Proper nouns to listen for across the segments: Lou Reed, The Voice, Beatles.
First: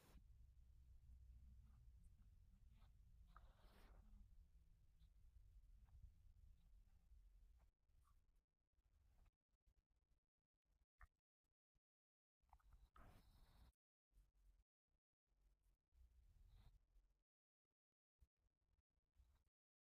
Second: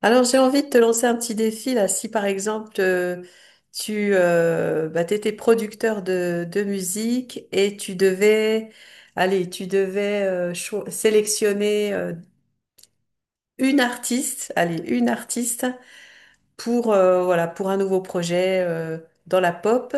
Alors, j'ai envie de te lancer un petit défi là. Si par exemple, tu étais producteur de musique et tu devais, allez, tu devais sélectionner une artiste, allez, une artiste pour, voilà, pour un nouveau projet dans la pop,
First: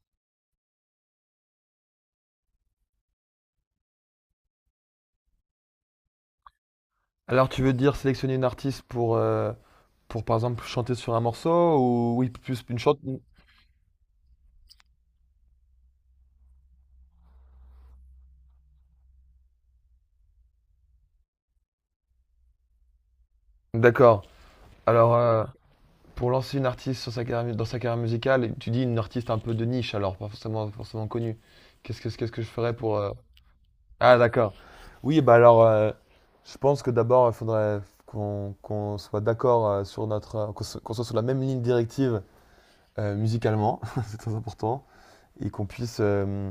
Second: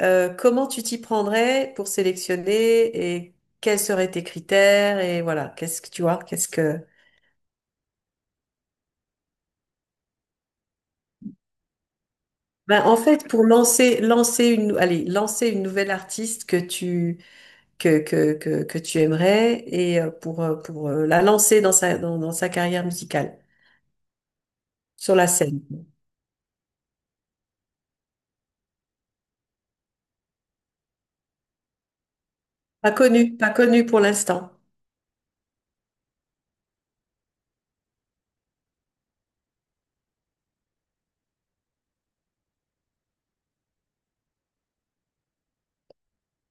comment tu t'y prendrais pour sélectionner et quels seraient tes critères et voilà, qu'est-ce que tu vois, qu'est-ce que... Alors, tu veux dire sélectionner une artiste pour par exemple, chanter sur un morceau ou oui, plus une Ben, en chante. fait, pour lancer allez, lancer une nouvelle artiste que tu aimerais et pour, la lancer dans dans sa carrière musicale, D'accord. Alors, sur la scène. pour lancer une artiste sur sa carrière mu- dans sa carrière musicale, tu dis une artiste un peu de niche, alors pas forcément connue. Qu'est-ce que je ferais Pas pour. connue, pas connue pour Ah, l'instant. d'accord. Oui, bah alors, je pense que d'abord, il faudrait qu'on soit d'accord sur notre. Qu'on soit sur la même ligne directive musicalement, c'est très important, et qu'on puisse.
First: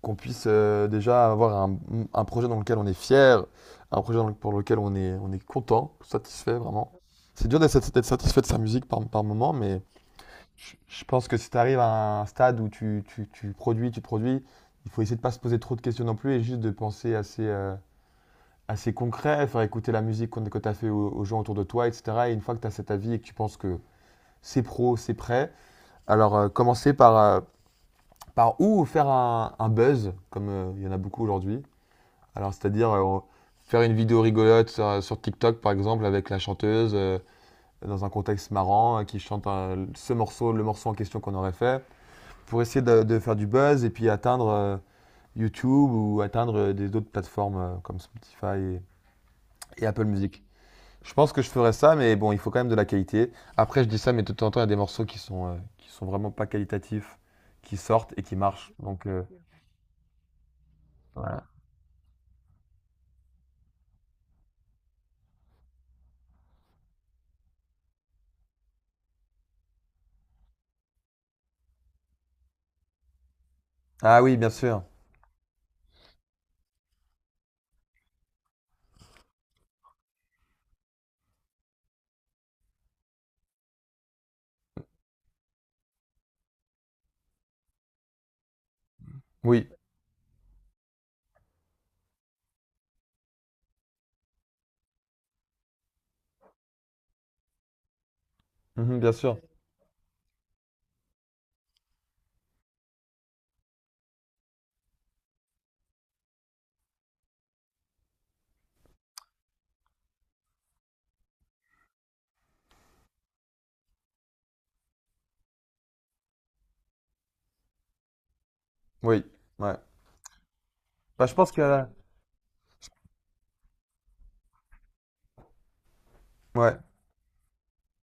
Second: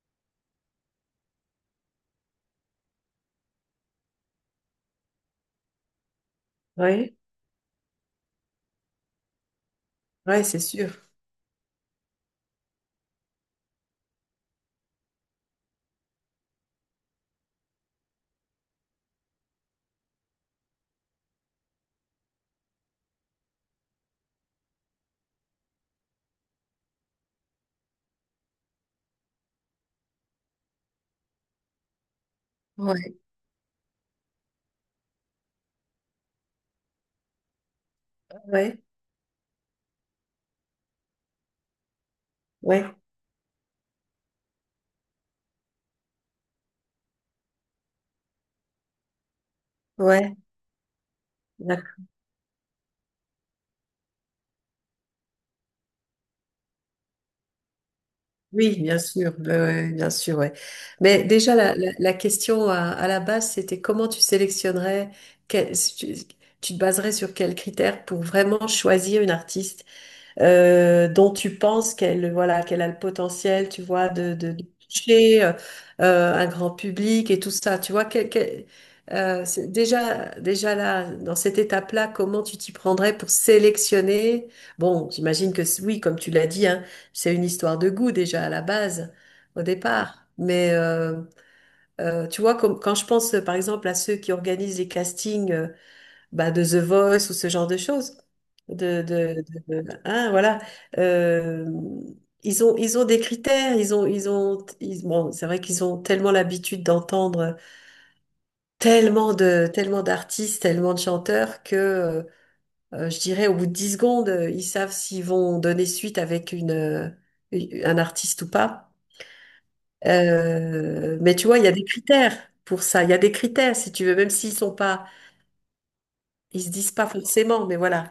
Qu'on puisse déjà avoir un projet dans lequel on est fier, un projet pour lequel on est content, satisfait vraiment. Oui, C'est dur d'être sat- satisfait de sa musique par, par moment, mais ouais, c'est sûr. je pense que si tu arrives à un stade où tu, tu produis, il faut essayer de ne pas se poser trop de questions non plus et juste de penser assez, assez concret, faire écouter la musique que tu as fait aux, aux gens autour de toi, etc. Et une fois que tu as cet avis et que tu penses que c'est prêt, alors commencer par, par où faire un buzz, comme il y en a beaucoup aujourd'hui. Alors, c'est-à-dire Ouais. Faire une vidéo rigolote sur, sur TikTok, par exemple, avec la chanteuse, dans un contexte Ouais, marrant, ce morceau, le morceau en question qu'on aurait fait, pour essayer ouais, de faire du buzz et puis atteindre YouTube ou atteindre des autres plateformes comme Spotify et Apple ouais. Music. Je pense que je ferais D'ac- ça, mais bon, il faut quand même de la qualité. Après, je dis ça, mais de temps en temps, il y a des morceaux qui sont vraiment pas qualitatifs, qui sortent et qui marchent. Oui, bien Donc, sûr, ouais, ouais, bien sûr, ouais. Mais voilà. déjà, la question à la base, c'était comment tu sélectionnerais, quel- si tu, tu te baserais sur quels critères pour vraiment choisir une artiste dont tu penses qu'elle voilà, qu'elle a le potentiel, tu vois, Ah de, oui, bien de, de sûr. toucher un grand public et tout ça. Tu vois, quel- quel- c'est déjà, déjà là, dans cette étape-là, comment tu t'y prendrais pour sélectionner? Bon, j'imagine que c- oui, comme tu l'as dit, hein, c'est une histoire de goût déjà à la base, au Oui. départ. Mais tu vois, comme, quand je pense par exemple à ceux qui organisent les castings bah, de The Voice ou ce genre de choses. Mhm, De, bien sûr. de, hein, voilà. Euh, ils ont des critères, bon, c'est vrai qu'ils ont tellement l'habitude d'entendre tellement de, tellement d'artistes, tellement de chanteurs que, je dirais, au bout de 10 secondes, ils savent s'ils vont donner suite avec un artiste ou pas. Oui, ouais. Bah, je Mais tu pense vois, que il y a des la... critères pour ça. Il y a des critères, si tu veux, même s'ils sont pas, ils se Ouais. disent pas forcément, mais voilà.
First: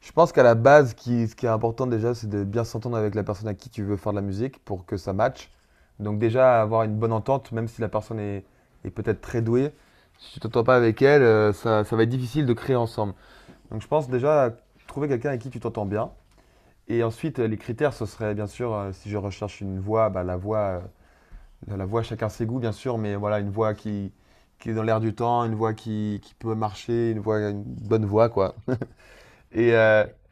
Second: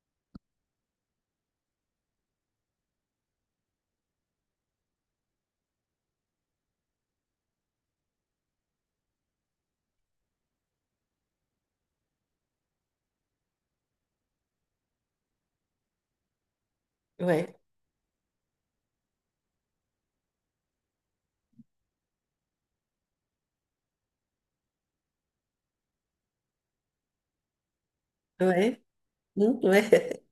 Je pense qu'à la base, ce qui est important déjà, c'est de bien s'entendre avec la personne à qui tu veux faire de la musique pour que ça matche. Donc déjà, avoir une bonne entente, même si la personne est, est peut-être très douée, si tu t'entends pas avec elle, ça, ça va être difficile de créer ensemble. Donc je pense déjà trouver quelqu'un avec qui tu t'entends bien. Et ensuite, Ouais, les critères, ce serait bien sûr, si je recherche une voix, bah, la voix, chacun ses goûts, bien sûr, mais voilà, une voix qui est dans l'air du temps, une voix qui peut marcher, une voix, une bonne voix, quoi. ouais. Et, Ouais.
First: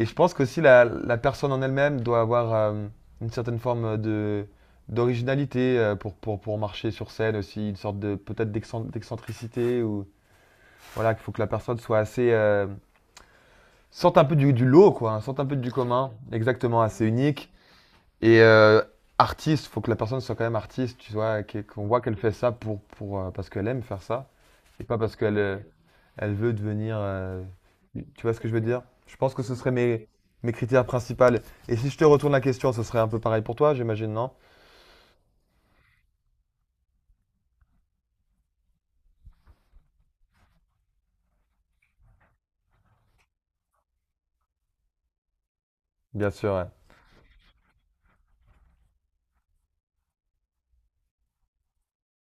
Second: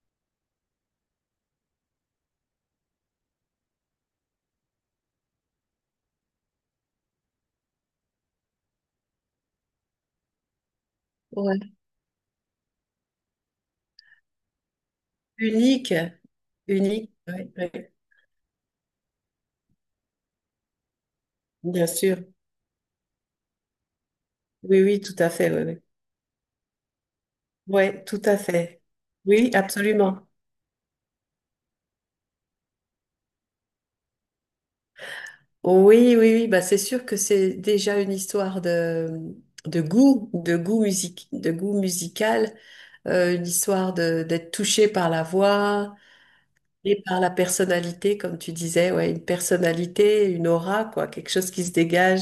et je pense qu'aussi la, la personne en elle-même doit avoir une certaine forme de d'originalité pour marcher sur scène aussi, une sorte de peut-être d'excentricité ou voilà, qu'il faut que la personne soit assez sorte un peu du lot quoi, hein, sorte un peu du Unique, commun, exactement assez unique, ouais, unique ouais. et artiste, faut que la personne soit quand même artiste, tu vois, qu'on Bien voit qu'elle sûr. fait ça pour parce qu'elle aime faire ça Oui, et pas oui, parce tout à qu'elle fait, ouais, ouais. elle veut devenir. Ouais, tout Tu vois à ce que je veux fait. dire? Je pense que Oui, ce serait mes, absolument. mes critères principaux. Et si je te retourne la question, ce serait un peu pareil pour toi, j'imagine, non? Oui, oui, oui, bah c'est sûr que c'est déjà une histoire de goût musique, de goût musical, une histoire de d'être touché par la voix. Bien sûr, ouais. Et par la personnalité, comme tu disais, ouais, une personnalité, une aura, quoi, quelque chose qui se dégage.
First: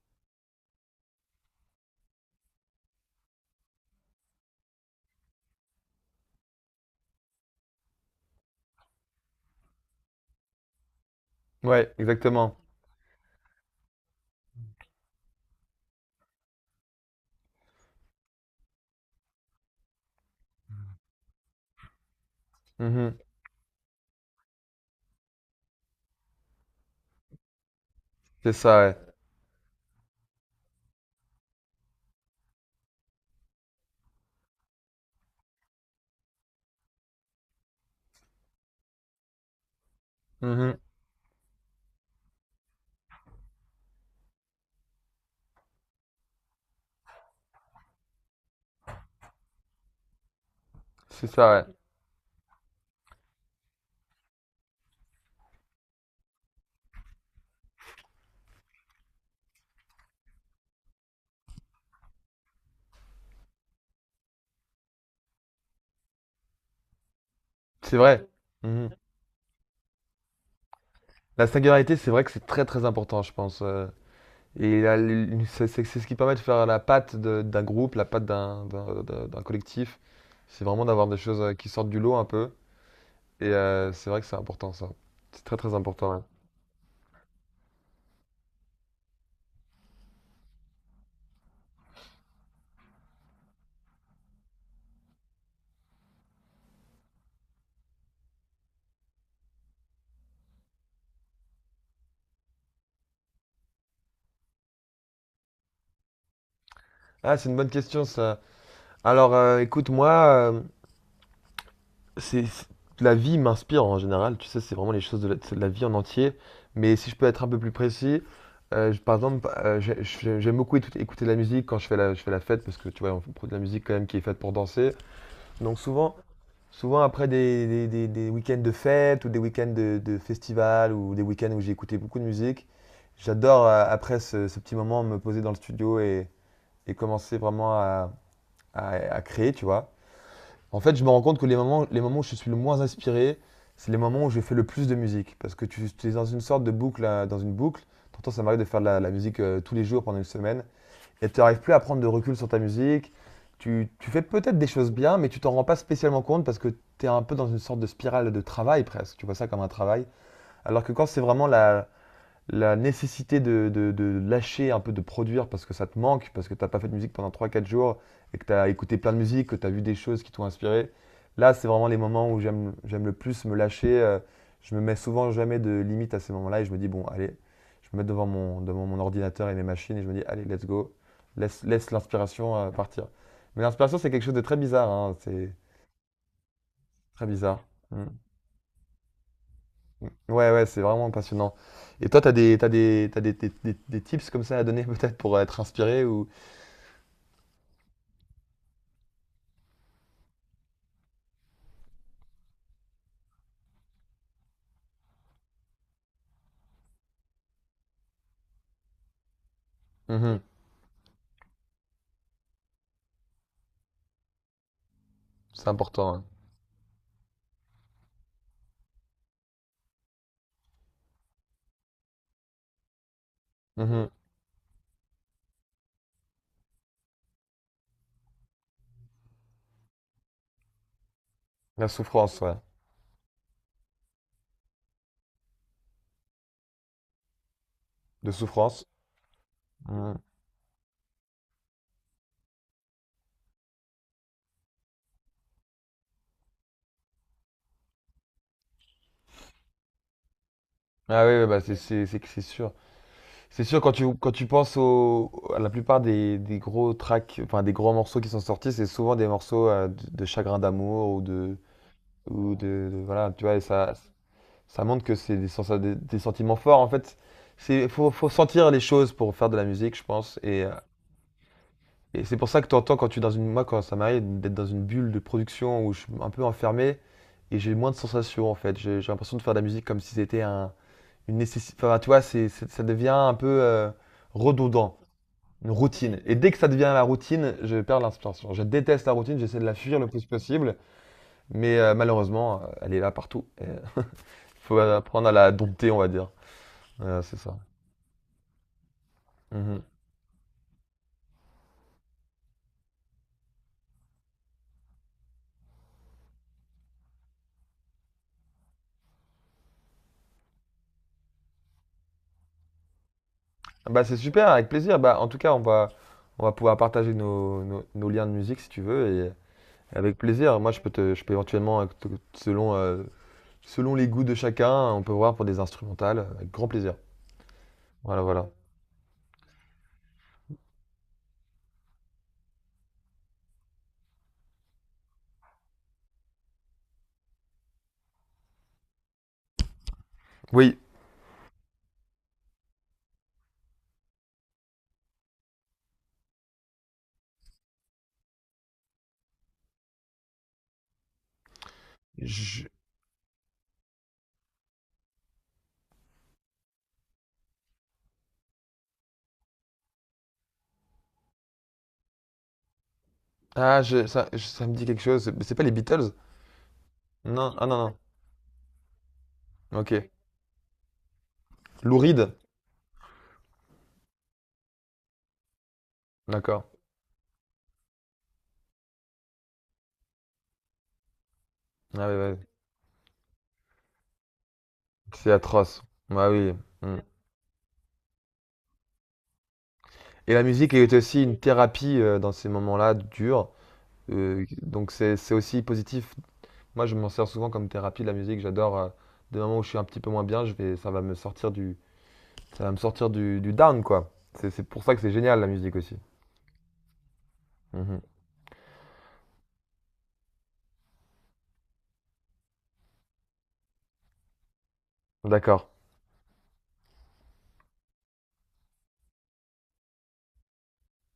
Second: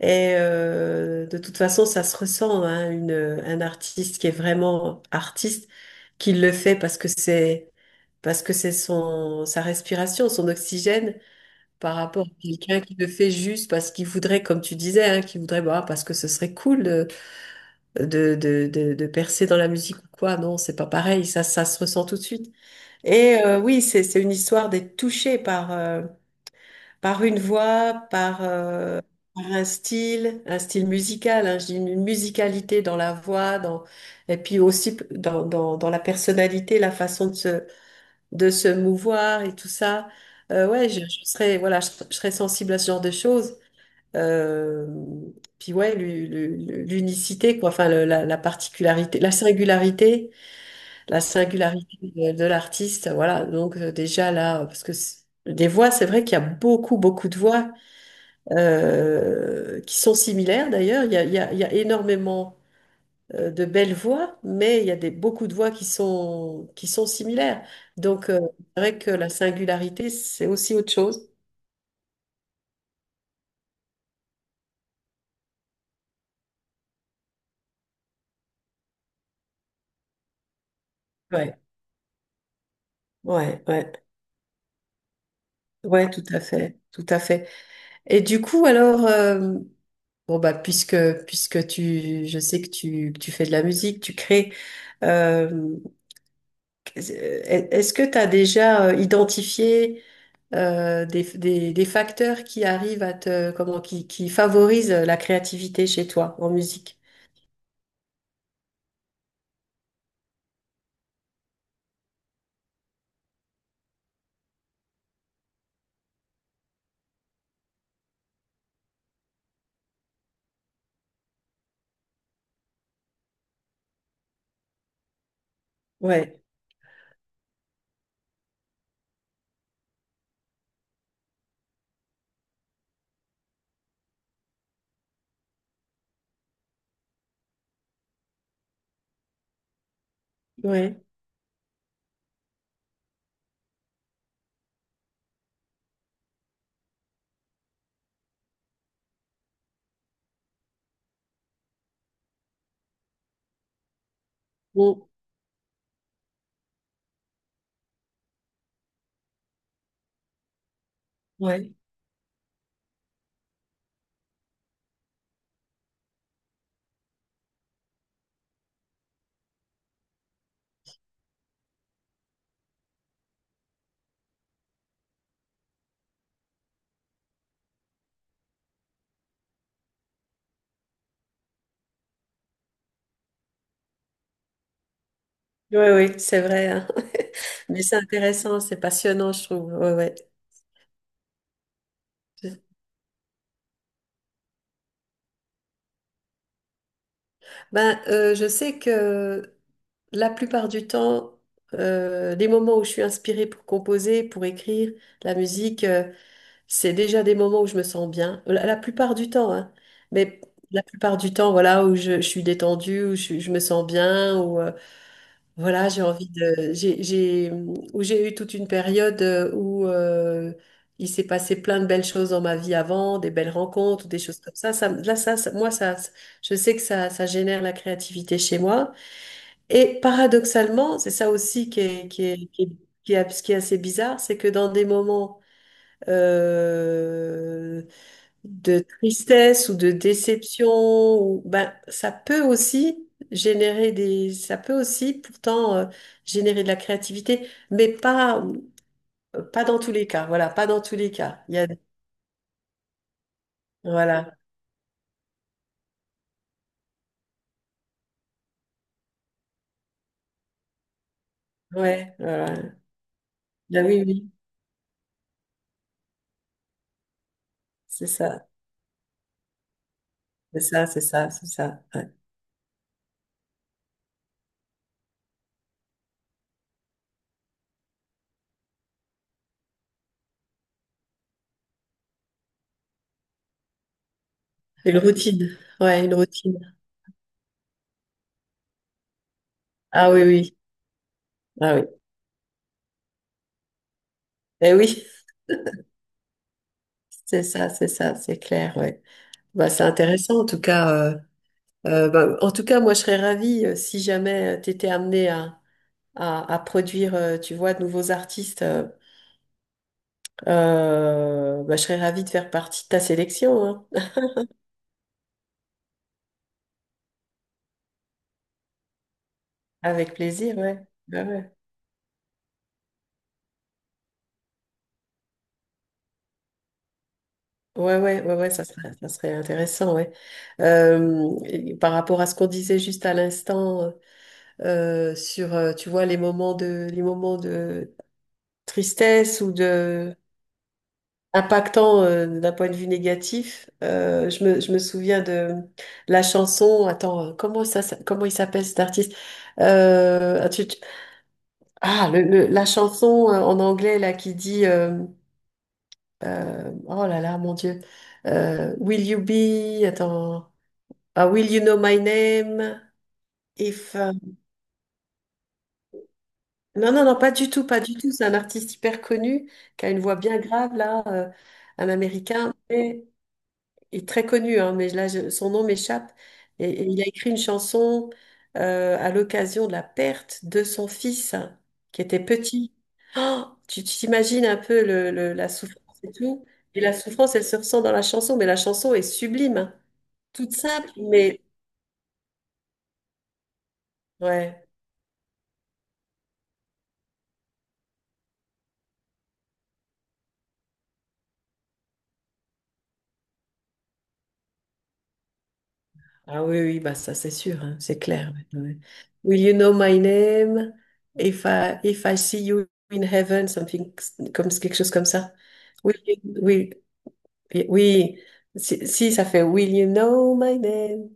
Et de toute façon, ça se ressent, hein, une, un artiste qui est vraiment artiste, qui le fait parce que c'est son sa respiration, son oxygène, Ouais, par rapport à exactement. quelqu'un qui le fait juste parce qu'il voudrait, comme tu disais, hein, qui voudrait, bah, parce que ce serait cool de de percer dans la musique ou quoi. Non, c'est pas pareil. Ça se ressent tout de suite. Mhm. Et oui, c'est une histoire d'être touché par par une voix, par C'est ça, ouais. Par un style musical, hein, je dis une musicalité dans la voix, dans et puis aussi p- dans dans la personnalité, la façon de se mouvoir et tout ça. Mhm. Ouais, je serais voilà, je serais sensible à ce genre de choses. Euh, puis ouais, l'unicité quoi, enfin le- la particularité, la C'est ça, ouais. singularité de l'artiste, voilà. Donc déjà là, parce que c- des voix, c'est vrai qu'il y a beaucoup de voix qui sont similaires d'ailleurs. Il y a énormément de belles voix, mais il y a des, beaucoup de voix qui sont similaires. C'est vrai. Donc c'est Mhm. vrai que la singularité, c'est aussi autre chose. La singularité, c'est vrai que c'est très important, je pense. Et c'est c'est ce qui permet de faire la patte d'un groupe, la patte d'un d'un collectif. C'est vraiment d'avoir des choses Ouais, qui sortent du lot un peu. Et ouais, ouais, c'est vrai que c'est important, ça. C'est très ouais, important, ouais. tout à fait, tout à fait. Et du coup, alors, bon bah, puisque tu, je sais que tu fais de la musique, tu crées. Euh, est-ce que tu as déjà identifié des facteurs qui arrivent à te, comment, qui favorisent la créativité chez toi en musique? Ah, c'est une bonne question ça. Alors, écoute, moi, c'est c'est- la vie m'inspire en général. Tu sais, c'est vraiment les choses de la vie en entier. Mais si je peux être un peu plus précis, je- par exemple, j'aime beaucoup écouter écouter de la musique quand je fais la fête parce que tu vois, on produit de la musique quand même qui est faite pour danser. Donc souvent, Ouais, souvent après des, des week-ends de fête ou des week-ends de festival ou des week-ends où j'ai écouté beaucoup de musique, j'adore après ce, ce petit moment me poser dans le studio et commencer vraiment à créer, tu vois. En fait, ouais, je me rends compte que les moments où je suis le moins inspiré, c'est les moments où je fais le plus de musique. Parce que tu es dans une sorte de boucle, dans une boucle. T'entends, ça m'arrive de faire de la, la musique tous les jours pendant une semaine. Et tu n'arrives plus à prendre de recul sur ta musique. Tu fais peut-être des choses bon, bien, mais tu t'en rends pas spécialement compte parce que tu es un peu dans une sorte de spirale de travail presque. Tu vois ça comme un travail. Alors que quand c'est vraiment ouais, la, la nécessité de, de lâcher un peu de produire parce que ça te manque, parce que t'as pas fait de musique pendant trois quatre jours et que t'as écouté plein de musique, que t'as vu des choses qui t'ont inspiré. Là, c'est vraiment les moments où j'aime, j'aime le plus me lâcher. Euh, je me mets souvent jamais de limite à ces moments-là et je me dis, bon, allez, je me mets devant mon ordinateur et mes machines et je me dis, allez, let's go, laisse, laisse l'inspiration partir. Mais l'inspiration, c'est quelque chose de très bizarre, hein, c'est ouais, ouais, c'est vrai, hein. très bizarre. Mais c'est Mm. intéressant, c'est passionnant, je trouve. Ouais, Ouais, ouais. ouais, ouais, c'est vraiment passionnant. Et toi, t'as des, t'as des, t'as des, des tips comme ça à donner peut-être pour être inspiré ou... Ben, je sais que la plupart du temps, les moments où je suis inspirée pour composer, pour écrire la musique, c'est déjà des moments où je me sens bien, la plupart du temps, hein. Mhm, Mais la plupart du temps, voilà, où je suis détendue, où je me sens bien, où c'est voilà, j'ai important. Hein. envie de, j'ai, où j'ai eu toute une période où il s'est passé plein de belles choses dans ma vie avant, des belles rencontres, Mhm. des choses comme ça. Ça, là, ça- moi, ça, je sais que ça génère la créativité chez moi. Et paradoxalement, c'est ça aussi La souffrance, ouais. Qui est assez bizarre, c'est que dans des moments euh, De de souffrance. tristesse ou de Mhm. déception, ou, ben, ça peut aussi générer des, ça peut aussi pourtant générer de la créativité, mais pas, pas dans tous les cas. Voilà, pas dans tous les Ah oui, cas. ouais, Il y bah a, c'est que c'est sûr. C'est sûr, quand voilà, tu penses au, à la plupart des gros tracks, enfin des gros morceaux qui sont sortis, c'est souvent des morceaux de chagrin d'amour ou de... ouais, ou voilà. de, voilà, tu vois, et Ben ça, oui, oui, ça montre que c'est des, des sentiments forts. En fait, c'est faut ça, sentir les choses pour faire de la musique, je pense. Et, c'est ça, ouais. et c'est pour ça que tu entends quand tu es dans une. Moi, quand ça m'arrive d'être dans une bulle de production où je suis un peu enfermé et j'ai moins de sensations en fait. J'ai l'impression de faire de la musique comme si c'était un, une nécessité. Enfin, tu vois, ça devient un peu redondant, Une routine, une ouais, une routine. Et dès que ça routine. devient la routine, je perds l'inspiration. Je déteste la routine, j'essaie de la fuir le Ah oui, plus oui, possible, ah mais oui. Malheureusement, elle est là partout. Il Eh faut oui, apprendre à la dompter, on va dire. Voilà, c'est c'est ça. ça, c'est clair, ouais. Bah, Mhm. c'est intéressant en tout cas, euh, ben, en tout cas, moi, je serais ravie si jamais tu étais amené à, à produire, tu vois, de nouveaux artistes, ben, je serais ravie de faire partie de ta sélection, hein. Bah, c'est super, avec plaisir. Bah, en tout cas, on va pouvoir partager nos, nos, nos liens de musique si tu veux. Avec Avec plaisir, plaisir. Moi, je ouais. peux te, Ouais, je peux ouais, éventuellement, te- selon, selon les goûts de chacun, on peut voir pour des instrumentales, avec grand plaisir. ouais, Voilà, ouais, ouais, voilà. ouais, ça serait intéressant, ouais. Et par rapport à ce qu'on disait juste à l'instant sur, tu vois, les moments de tristesse ou de Oui. impactant d'un point de vue négatif. Je me souviens de la chanson. Attends, comment ça, ça- comment il s'appelle cet artiste? Euh, ah, tu- tu- ah, le- la je- chanson en anglais là qui dit oh là là, mon Dieu. Will you be? Attends. Ah, Will you know my name? Ah, If ça, ça me dit quelque chose. C'est pas les Beatles? non non non pas du Non, ah tout pas du non, tout. C'est un artiste hyper connu non. qui a une Ok. voix bien grave là, un Lou Reed. Américain. Il est très connu, hein, mais là, je- son nom m'échappe. D'accord. Et il a écrit une chanson à l'occasion de la perte de son fils, hein, qui Ah oui, était ouais. petit. Oh, tu t'imagines un peu C'est le- la atroce. souffrance et Bah tout. oui. Et la Mm. souffrance, elle se ressent dans la chanson, mais la chanson est sublime, hein. Et la Toute musique simple, est aussi une mais thérapie dans ces moments-là durs. Ouais. Donc c'est aussi positif. Moi, je m'en sers souvent comme thérapie, la musique. J'adore. Euh, des moments où je suis un petit peu moins bien, je vais, ça va me sortir du ça va me sortir du down, quoi. C'est pour ça que c'est génial la musique aussi. Ah oui, oui, bah ça c'est sûr, hein, c'est Mhm. clair, ouais, ouais. Will you know my name? If I, if I see you in heaven, something, comme quelque chose comme ça. D'accord. Oui, oui, et oui, si, si, ça fait Will you know my name?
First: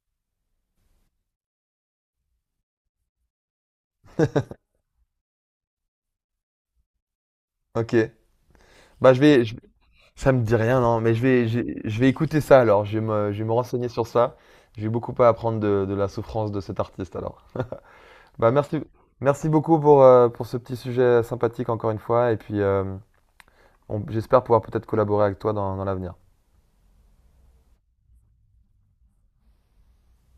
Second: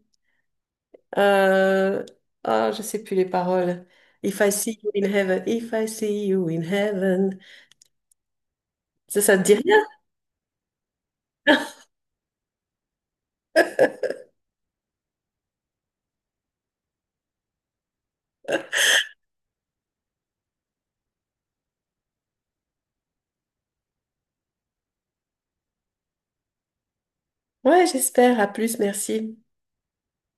Euh, ah, je sais plus les paroles. If I see you in heaven, if I see you in heaven. Ok. Bah je Ça te vais, dit rien? ça me dit rien, non, mais je vais écouter ça alors. Je vais me renseigner sur ça. J'ai beaucoup à apprendre de la souffrance de cet artiste alors. Bah merci, merci beaucoup pour ce petit sujet sympathique encore une fois. Et puis j'espère pouvoir peut-être collaborer avec toi dans, dans l'avenir. Ouais, j'espère. À plus, merci.